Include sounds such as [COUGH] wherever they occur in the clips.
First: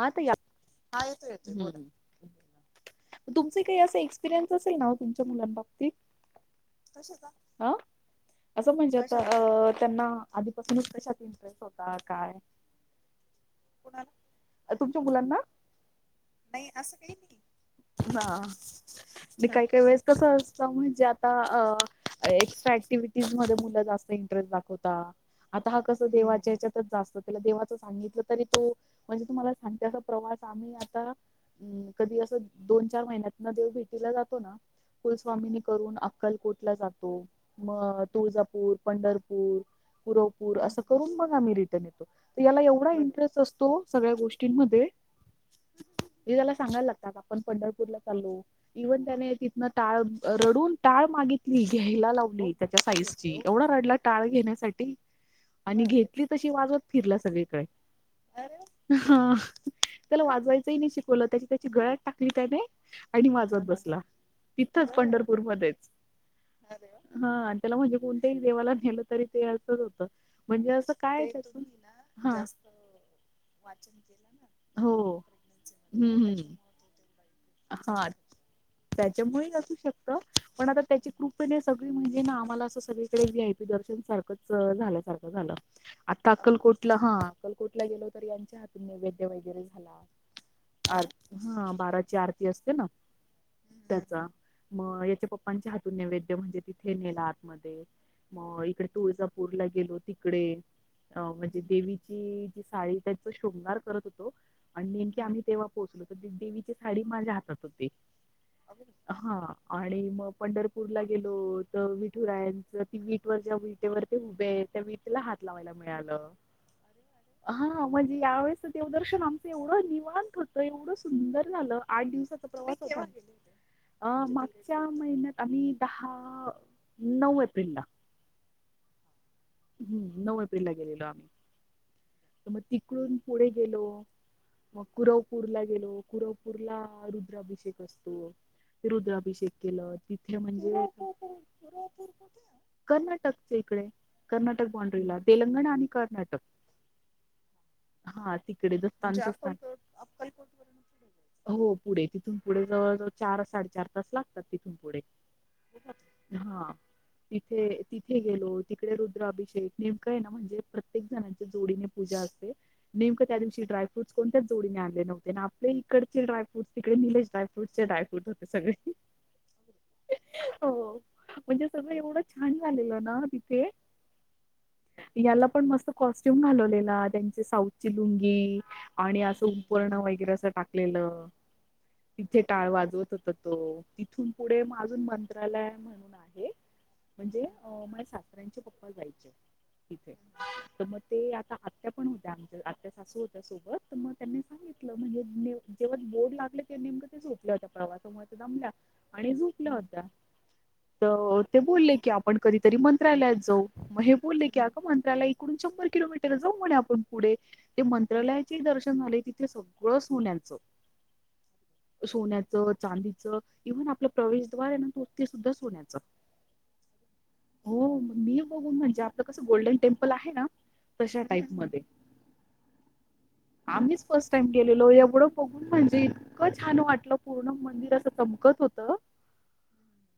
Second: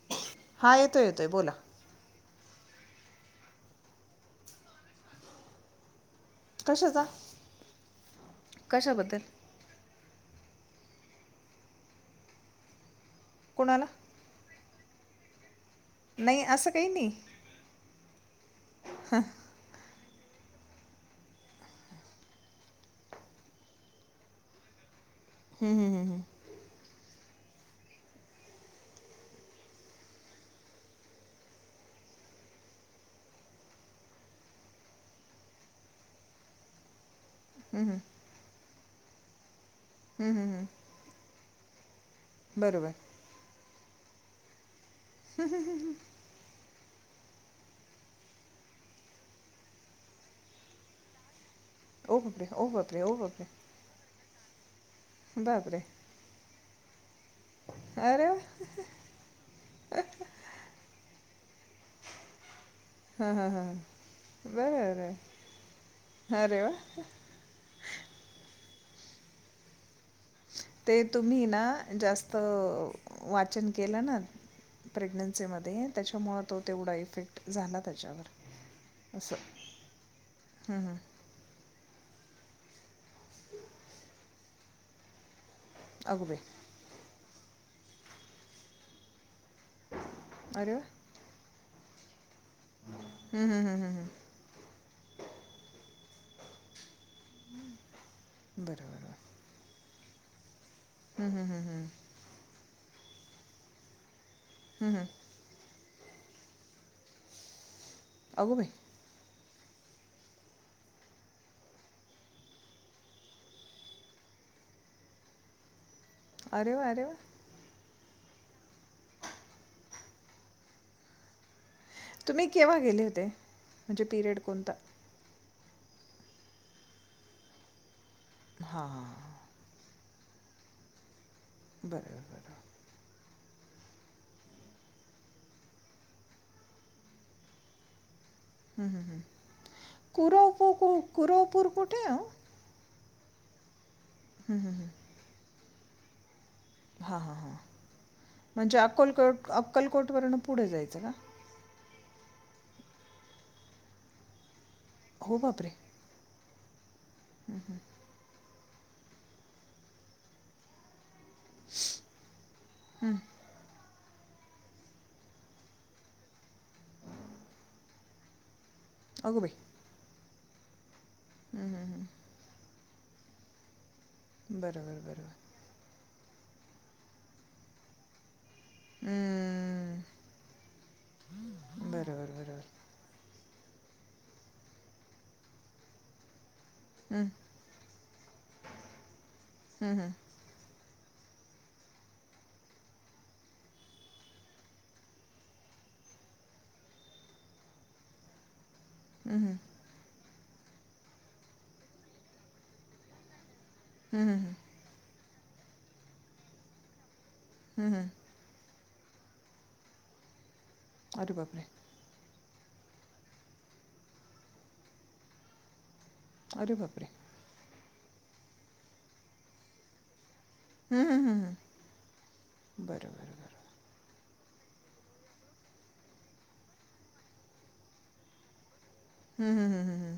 हां ताई हा हां, येतोय येतोय बोला एतोय बोल, तुमचे काही अस एक्सपिरियन्स असेल ना तुमच्या कशाचा मुलांबाबतीत असं म्हणजे कशाबद्दल अ त्यांना त तुम्हाला कशात इंटरेस्ट होता काय? कोणाला तुमच्या मुलांना नाही असं काही नाही काही काही वेळेस कस असतं म्हणजे आता अ एक्स्ट्रा ऍक्टिव्हिटीज मध्ये मुला जास्त इंटरस्ट दाखवता आता हम्म, हा कस हम्म, हम्म, देवाच्या ह्याच्यातच जास्त त्याला देवाच सांगितलं तरी तो म्हणजे तुम्हाला आणि त्याचा प्रवास आम्ही आता अ कधी असं दोन चार महिन्यात ना देव भेटीला जातो ना कुलस्वामीनी करून अक्कल कोट ला जातो हम्म, हम्म, मग तुळजापूर पंढरपूर हम्म, हम्म, पुरपूर हम्म. असं करून मग आम्ही रि याला बरोबर एवढा इंटरेस्ट असतो सगळ्या गोष्टींमध्ये हम् हम ह् ह हे त्याला सांगायला आपण पंढरपूरला चालो इव्हन त्याने तिथनं टाळ रडून टाळ मागित घ्यायला ओ बापरे लावली ओ त्याच्या बापरे साईज ओ ची बापरे एवढा रडला टाळ घेण्यासाठी बापरे आणि घेतली तशी वाजवत फिरला अरे हा त्याला वाजवायचंही नाही शिकवलं त्याची त्याची गळ्यात टाकली त्याने आणि हां हां वाजवत हां बसला बरं तथंच पंढरपूर बरं मध्येच अरे हा आणि त्याला म्हणजे कोणत्याही देवाला नेलं तरी ते अस होत ते तुम्ही ना जास्त हा वाचन केला ना हो प्रेग्नन्सीमध्ये हम्म त्याच्यामुळं हम्म तो तेवढा इफेक्ट झाला हा त्याच्यावर असं त्याच्यामुळे असू शकत पण आता हम्म, हम्म. त्याची कृपने सगळी म्हणजे ना आम्हाला असं सगळीकडे जी विहाय पी दर्शन सारखंच झाल्यासारखं झालं आता अगोबाई अकलकोटला हा अक्कलकोटला गेलो तर यांच्या हातून वग वगैरे झाला अरे वा हा बाराची आरती असते ना हम् हम हम ह त्याचा मग याच्या पप्पांच्या हातून नैवेद्य म्हणजे तिथे नेला आतमध्येध्ये मग इकडे बरं बरं बरं तुळजापूरला गेलो तिकडे अ हम्म, हम्म, म्हणजे हम्म, हम्म. देवीची जी साडी त्याच शृंगार करत हो आणि हम्म, हम्म. नेमकीे आम्ही तेव्हा पोहोचलो तर देवीची साडी माझ्या हातात हो अगोबाई हा आणि मग पंढरपूरला गेलो तर विठुरायाच ती विटवर ज विटेवर ते हुबे विटीला हात लावायला मिळाला अरे वा अरे वा यावेळेसच देवदर्शन आमचं एवढं निवांत होतं एवढं सुंदर झा आठ दिवसाचा तुम्ही प्रवास गेले केव्हा होते म्हणजे अ पिरियड कोणता मागच्या महिन्यात आम् दहा नऊ एप्रिलला हा ह हम् नऊ एप्रिल ला गेलेलो आम्ही बरोबर तर मग बरबर तिकडून पुढे गेलो मग कुरवपूरला गेलो कुरवपूरला रुद्राभिषेक असतो हं, हं, हं. रुद्राभिषेक केलं तिथे कुरवपू म्हणजे कु कुरवपूर कुठे आहे हो कर्नाटकच इकडे हं, कर्नाटक हं, बाॉंड्रीला तेलंगणा आणि कर्नाटक हा हा हा हा तिकडे म्हणजे दत्तांचं अक्कलकोट स्थान अक्कलकोट वर्ण पुढे जायचं का हो पुढे तिथून पुढे जवळजवळ चार साडेचार तास लागतातथ हो बापरे हा तिथे तिथे गेलो तिकडे रुद्राभिषेक नेमकंय ना म्हणजे प्रत्येक जण जोडीने पूजा असते हं, नेमक त्या दिवशी ड्रायफ्रूट कोणतच जोडीने आले नव्हते आणि आपल्या इकडे ड्रायफुटकडे निलेश ड्रायफ्रूटच्या ड्रायफ्रूट होते सगळे अगो बाई हो म्हणजे हं, हं, सगळं हं. एवढं छान झालेलं ना तिथे बरोबर बरोबर याला पण मस्त कॉस्ट्युम घालवलेला त्यांचे साऊथची लुंगी आणि असं उपरण हं, वगैरे असं टाकलेलं बरोबर तिथे बरोबर टाळ वाजवत होत त तिथून पुढे मा अजून मंत्रालय म्हणून आहे हं, म्हणजे अ मला्या सातऱ्यांचे पप्पा जायचे हं, हं. तिथे तर मग ते आता आत्या पण होत्या आमच्या आत्या सासू होत्या सोबत तर मग त्यांनी सांगितलं म्हणजे जेव्हा बोर्ड लागले तेव्हा नेमकं ते झोपलं होत्या प्रवासामुळे दमल्या आणि हं, हं. झोपल्या होत्या तर ते बोलले की आपण कधीतरी मंत्रालयात जाऊ मग हे हं, हं, बोलले हं. की अं मंत्र्याला इकडून शंभर किलोमीटर जाऊ म्हणे आपण. पुढे ते हं, हं. मंत्रायाचे दर्शन झाले तिथे सगळंच मुलांचं. अरे बापरे! चांदीच इव्हन आपलं प्रवेशद्वार आहे न ते सुद्धा सोन्याचं. अरे बापरे! हो मी बघून म्हणजे आपलं कसं गोल्डन टेम्पल आहे ना. हं, हं, तशा हं, टाईप हं. मधे बरं बरं बरं आम्हीच. फस्ट टाइम गेलेलो एवढं बघून म्हणजे इतकं छान वाटलं पूर्ण मंदिर असं चमकत होत. हम्म हम्म हम्म हम्म.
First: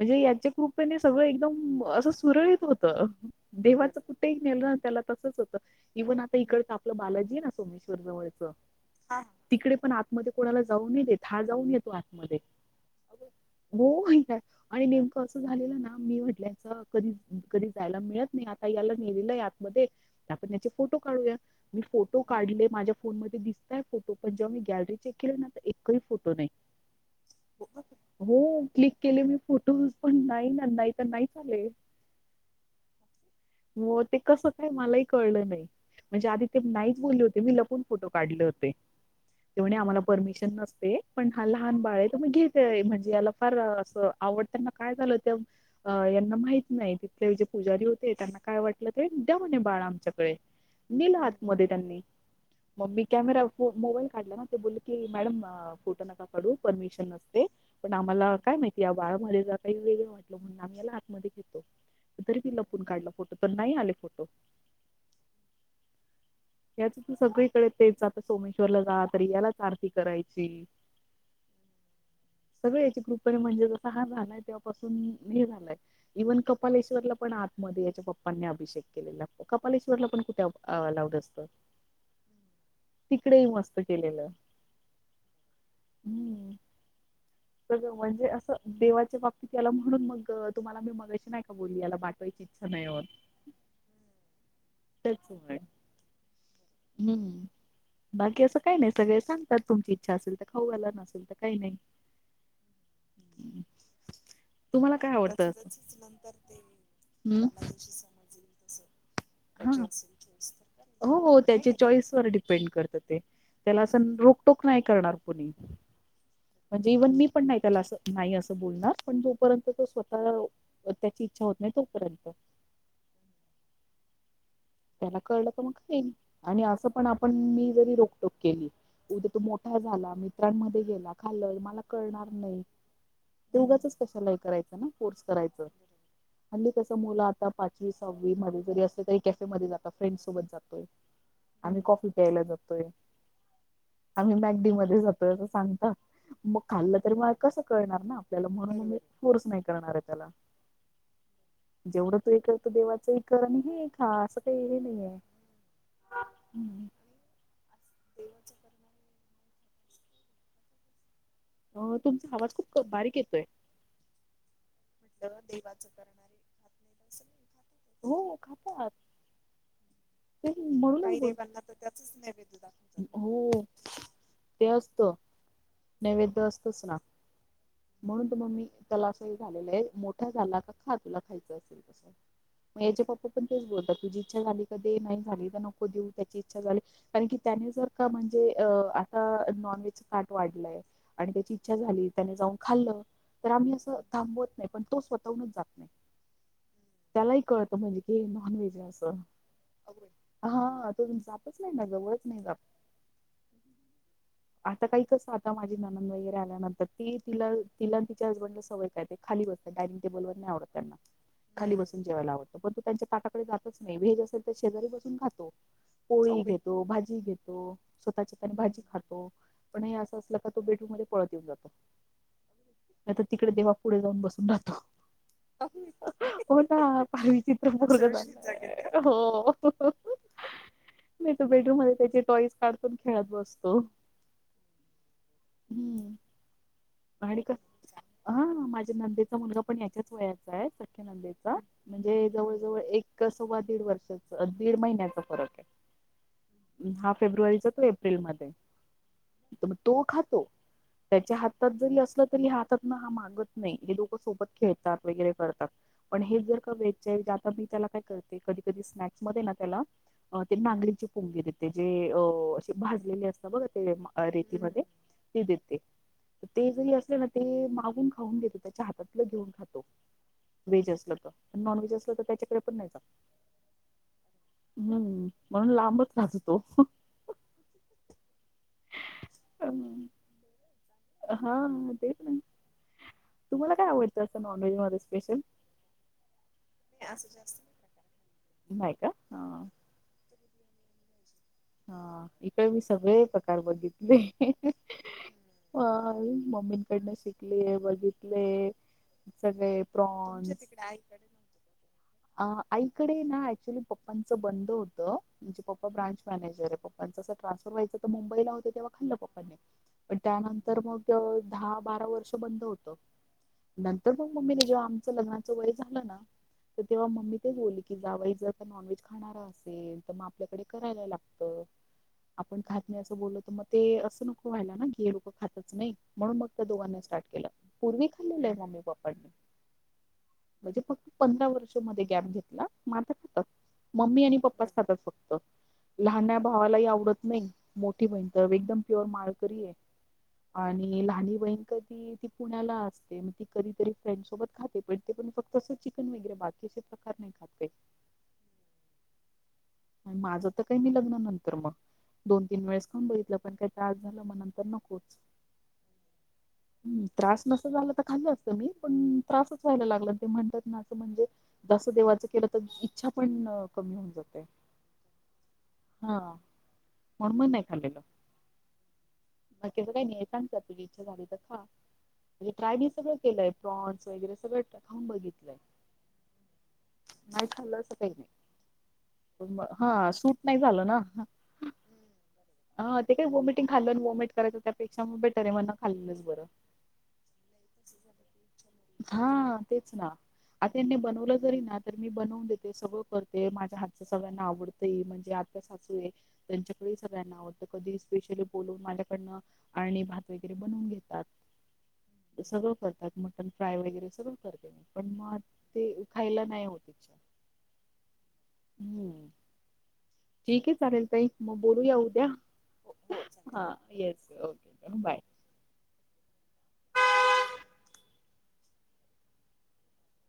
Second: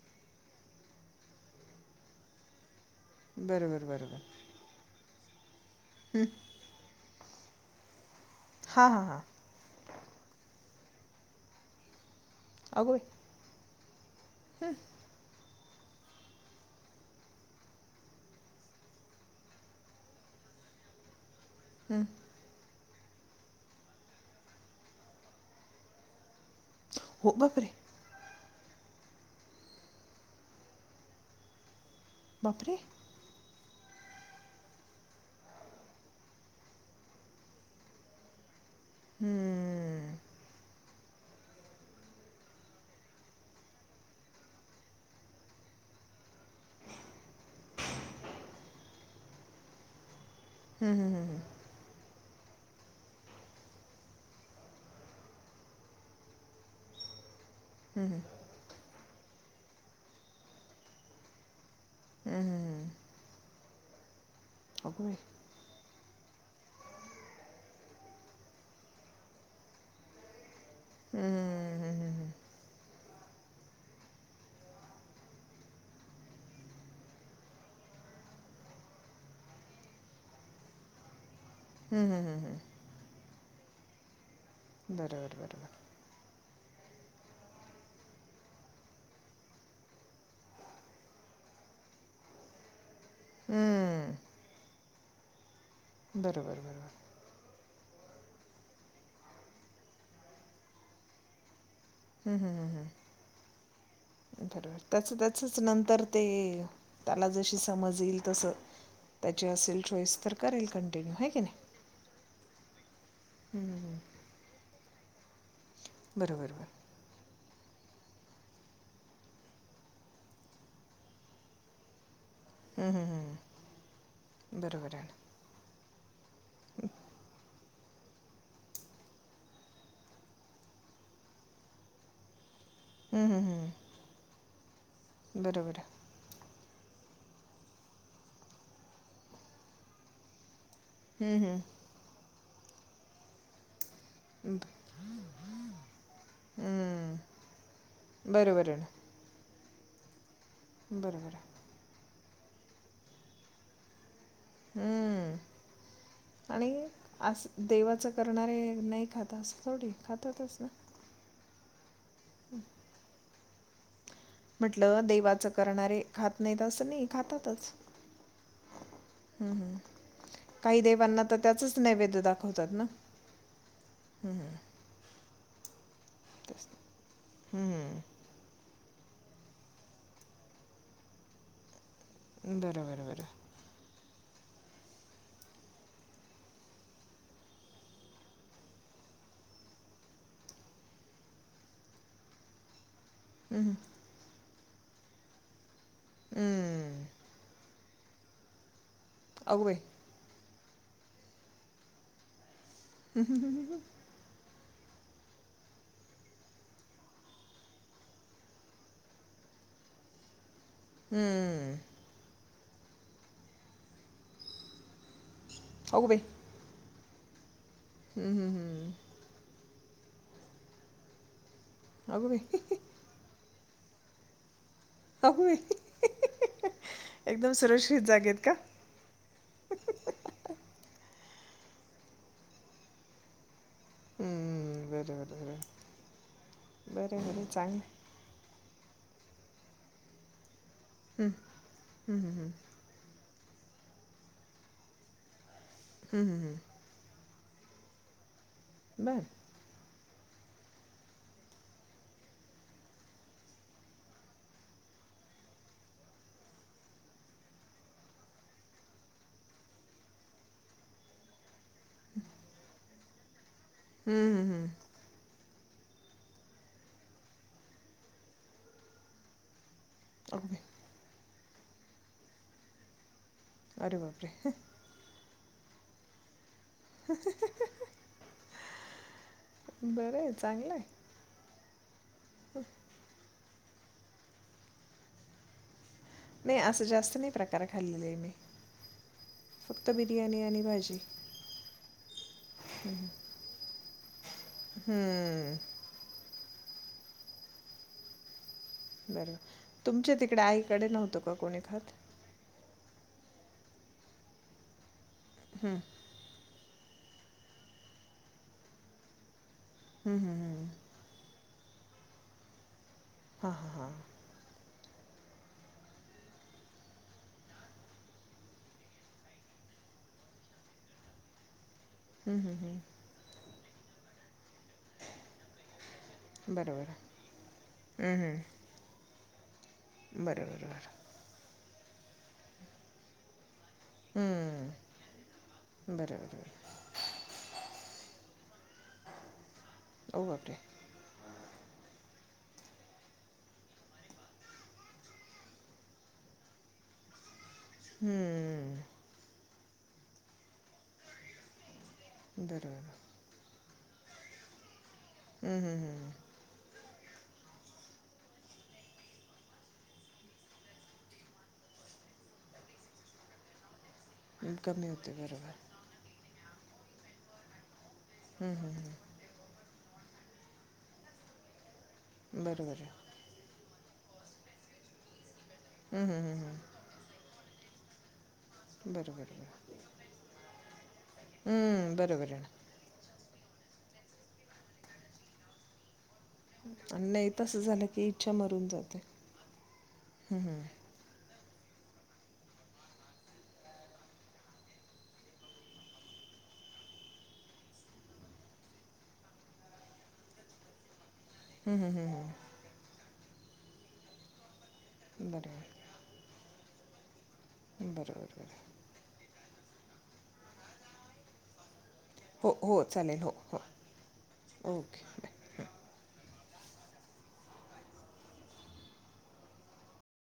म्हणजे याच्या कृपेने सगळं एकदम असं सुरळीत होत. त बरोबर देवाच बरोबर कुठेही नेलं त्याला तसच होतं इव्हन आता इकड आपलं बालाजी. सोमेश्वर जवळ हां हां हां तिकडे पण आतमध्ये कोणाला जाऊन नाही देत हा जाऊन येतो. आतमध्ये अहो. हो माहित आहे आणि नेमकं असं झालेलं ना मी म्हटल कधी कधी जायला मिळत नाही आता याला नेलेलं आहे आत मधे आपण त्याचे फोटो काढूया मी हं. फोटो काढले माझ्या फोन मध्ये दिस काय फोटो पण जेव्हा मी गॅलरी चेक केलीना तर एकही फोटो नाही हो बापरे! हो क्लिक केले मी फोटोज पण नाही नाही तर नाही चाले. बापरे! मग ते कसं काय मलाही कळलं नाही. म्हणजे आधी ते नाही बोलले होते मी लपून फोटो काढले होते. ते, ते म्हणे आम्हाला हं. परमिशन नसते. पण हा लहान बाळ आहे तो मग घेत म्हणजे याला फार अस आवडताना काय झालं ते. माहित नाही तिथले जे पुजारी होते त्यांना काय वाटलं ते द्या म्हणे बाळ आमच्याकडे. हं, नेल हं, हं, हं. आतमधे त्यांनी मग मी कॅमेरा. मोबाईल काढला ना ते बोलले की मॅडम फोटं नका काढू परमिशन नसते. पण हं, हं. आम्हाला काय माहितीय या बाळामध्ये जर काही वेगळं वाटलं म्हणून आम्ही याला आतमध्ये घेतो. तरी हं, मी लपून काढला फोटो तर नाही आले फोटो. अग बाई. याच त सगळीकडे ते जात. सोमेश्वर जा तरी यालाच आरती करायची. हं, हं, हं, हं. सगळे याचे गप. म्हणजे जस हा झालाय तेव्हापासून हे झालाय इव्हन कपालेश्वरला पण आतमध्ये याचे पप्पा. नी अभिषेक केलेला कपालेश्वरला पण कुठे लावत असत. हम् हम हम् हम्. तिकडेही मस्त केलेलं. बरोबर बरोबर. [INAUDIBLE] तर म्हणजे असं देवाच्या बाबतीत याला म्हणून मग तुम्हाला मी मगायची नाही का बोलली याला वाटवायची. [UNINTELLIGIBLE] हम्म. त्याचमुळे. बरोबर बरोबर. हम्म बाकी असं काही नाही सगळे सांगतात तुमची इच्छा असेल तर खाऊयला नसेल तर काही नाही. हम्म हम्म हम्म हम. [INAUDIBLE] तुम्हाला काय आवडतं. नंतर ते त्याला जशी समज येईल तसं त्याची असेल चॉईस तर करेल कंटिन्यू आहे हो की नाही त्याच्या चॉईस वर डिपेंड करत ते. हं, हं, त्याला हं. असं रोकटोक नाही करणार कोणी बरोबर बरोबर म्हणजे इव्हन मी. पण नाही त्याला असं नाही असं बोलणार पण जोपर्यंत तो स्वतः त्याची इच्छा होत नाही तोपर्यंत. हम्म हम्म हम्म. त्याला कळलं तर मगल आणि असं पण आपण मी. री रोकटोक केली उद्या तू मोठा झाला मित्रांमध्ये गेला खाल मला कळणार नाही. ना हं, हं, हं. दोघाच कशालय करायचं ना कोर्स करायचं. बरोबर म्हली तस मुलं आता पाचवी सहावी मध्ये जरी असलं तरी कॅफे मध्ये जाता फ्रेंड सोबत जात. हम्म, हम्म. आणि कॉफी प्यायला जातोय. आम्ही ब- मॅगडी मध्ये जातोय असं सांगता. मग खाल्लं तरी हम्म. मला कसं कळणार ना आपल्याला बरोबर म्हणून कोर्स नाही करणार आहे त्याला. बरोबरं. जेवढं करतो देवाचं कर आणि हे हा अस. हम्म आणि हम्म अस देवाचं करणारे नाही खात. तास थोडी खााता तस ना. अ तुमचा आवाज खूप बारीक येतोय. म्हटलं देवाचं करणारे खात नाहीत असं नाही खातातच. हो खातात हम्म हम्म. ते काही देवांना म्हणून तर त्याचंच त्याचच नैवेद्य न वद दाखवतात ना दाखच हो. ते असतो. नैवेद तेच. असतोच ना हम्म. म्हणून त मग मी. त्याला असं हे झालेलं आहे मोठा झाला का खा तुला खायच असेल. मग बरोबर याच्या बरोबर पप्पा पण तेच बोलतात तुझी इच्छा झाली. को देऊ त्या इच्छा झाली कारण क त्या जर का म्हणजे आ. का वाढय आणि त्याची इच्छा झाली त्याने जाऊन खाल्लं. तर आम्ही असं थांबवत नाही पण तो स्वतःहूनच जात नाही हम्म. त्यालाही कळत. म्हणजे की नॉन व्हेज असं. अगवे. हा तो जापच नाही ना जवळच नाहीप. [UNINTELLIGIBLE] आता काही कसं आता माझी ननंद वगैरे आल्यानंतर ती तिला तिला तिच्या हसबंडला सवय काेत खाली. डायनिंग टेबलवर नाहीवड. त्यांना खाली हम्म. बसून जेवायला आवडतं पण तू त्यांच्या तटाकडे जातच नाही भी हेज असेल शेजारी बस. खो अगो बाई पोळी घेतो भाजी घेतो स्वतःची हम्म, हम्म, भाजी हम्म. खातो. पण असला का तो बेटूमध्ये पळ येऊ जातो. अग म नाही तर तिकडे देवा पुढे जाऊन बसून राहतो. होय. हो ना पा एकदम चित्र सुरक्षित जागेत का? हो. मी तो बेडरूम मध्ये त्याचे टॉईस काढतून खेळत बसतो. हम्मम्म वर बरर. हम्म आणि का हा माझ. नंदेचा मुलगा पण या्याच्याच वेयाचा आहे सख्या हम्म नंदेचा म्हणजे हम्म जवळ जवळ एक. कसव्वा दीड वर्षाच दीड महिन्याचा फरक आहे. हम्म हम् हम्. हा फेब्रुवारीचा त एप्रिल म बरं तो खातो त्याच्या ह. ह जरी असलं तरी हातात हा मागत नाही हे लोक सोबत खेळतात वगैरे करतात पण हे ज. व मी त्याला काय करते,, कधी, कधी स्नॅक्स मधे ना त्याला ते नागरींची पोंगी देतेऽ. ते जे अ असे भाजलेले असत बगा ते हम्म हम्म हम्म रेतीमध्ये,, ते देते. ते जरी असले ना, ते मागून खाऊन देतो त्याच्या हातातलं घेऊन खातो. ओके. व्हेज असलं तर, नॉन व्हेज असलं तर त्याच्याकडे पण नाही जात. अरे बाप रे! हम्म म्हणून लांबच राहतो. तो बरं आहे, [INAUDIBLE] चांगलंय. हा. ना ह. तुम्हाला काय आवडतं असं नॉनव्हेज मध्ये स्पेशल? नाही असं जास्त नाही प्रकार खाल्लेले मी, नाही का हा फक्त बिर्याणी आणि. भाजी. हा, इकडे मी सगळे प्रकार बघितले. हम्म मम्मींकडनं शिकलीय, बघितलेय. बरं. सगळे तुमच्या तिकडे प्रॉन. आईकडे नव्हतं का कोणी खात? आईकडे ना, ऍक्च्युली पप्पांचं बंद होतं म्हणजे हम्म पप्पा ब्रांच. जे पप्पचं ट्रान्सपर र्हायच तर मुंबईला होते तेव्हा खल्लं पप्पनी. पण हम्म हम्म हम्म. त्यानंतर मग दहा बारा वर्ष बंद होत. हां हां हां. नंतर मग मम्मीने जेव्हा आमचं लग्नाचं वय झालं ना. तर तेव्हा मम्मी तेच बोलली, की जावई जर का नॉनव्हेज खाणारा असेल तर मग आपल्याकडे करायला लाग. हम्म हम्म आपण खात हम्म. नाही असं बोलल तर मग ते असं नक. व्हायला ना कि हे लोकं खातच नाही,, म्हणून मग त्या बरं बरं. दोघांनी स्टार्ट केलं,, पूर्वी हम्म खाल्लेलं आहे हम्म. मम्मी पप्पांनी. बरं बरं बरं. [UNINTELLIGIBLE] गॅप घेतला, म आता खातात, मम्मी आणि पप्पा हम्म खातात फक्त. बरं लहान बरं बरं. भावालाही आवडत नाही, मोठी बहीण तर एकदम प्युअर माळकरी आह. ओ बापरे आणि लहानी बहीण कधी. ती पुण्याला असते, मग ती कधीतरी फ्रेंड सोबत खाते, पण ते पण फक्त असं चिकन वगैरे, बाकी अस प्रकार. [UNINTELLIGIBLE] हम्म. माझं तर काही मी लग्ना नंतर मग, दोन, तीन वेळेस बरोबर खाऊन बघितलं पण काय? त्रास झाला मग नंतर नकोच. हम्म, हम्म, हम्म. त्रास नसता झाला तर खाल्लं असत मी, पण त्रासच व्हायला लागला, ते म्हणतात नां म्हणजे. देवाच केलं तर इच्छा पण कमी होऊन जात. कमी होते, बरोबर. म्हणन म नाही खालेलं. हम्म, हम्, हम्. बाकीचं काय नाही, सांग तुझी इच्छा झाली तर खा मजे, बरोबर ट्राय मी आहे सगळ केलंय. प्रॉन्स वगैरे सगळं खाऊन बघितलंय. हम्म, हम्म, हम् हम्. नाही खाल्लं असं काही नाही. बरोबर. हा, सूट नाही झाल ना. हम्म, बरोबर आहे ना. ते काही वॉमिटि खाल्लं, वॉमिट कयचं त्यापेक्ष म बेटर आहे म खाल. आणि नाही तसं झालं की इच्छा मरून जाते. हा हम्, हम्. तरी मी आता बनवून देते, सगळं करते माझ्या हात. सगळ्यांना आवडतं हि,, म्हणजे आता सासू आहे त्, यांच्याकडे हि सगळ्यांना आवडतं, कधी स्पेशली बोलून. कडनं, आणि भात वगैरे बनवून घेतात. हम्म, हम्म, हम्म, सगळं करतात, मटन फ्राय वगैरे सगळं करतात. पण हम्म. मग बरोबर ते खायला नाही होत. बरोबर बर. हम्म ठीक आहे चालेल तई मग बोलूयाऊ. हो हो चालेल हो हो हा येस ओके बाय.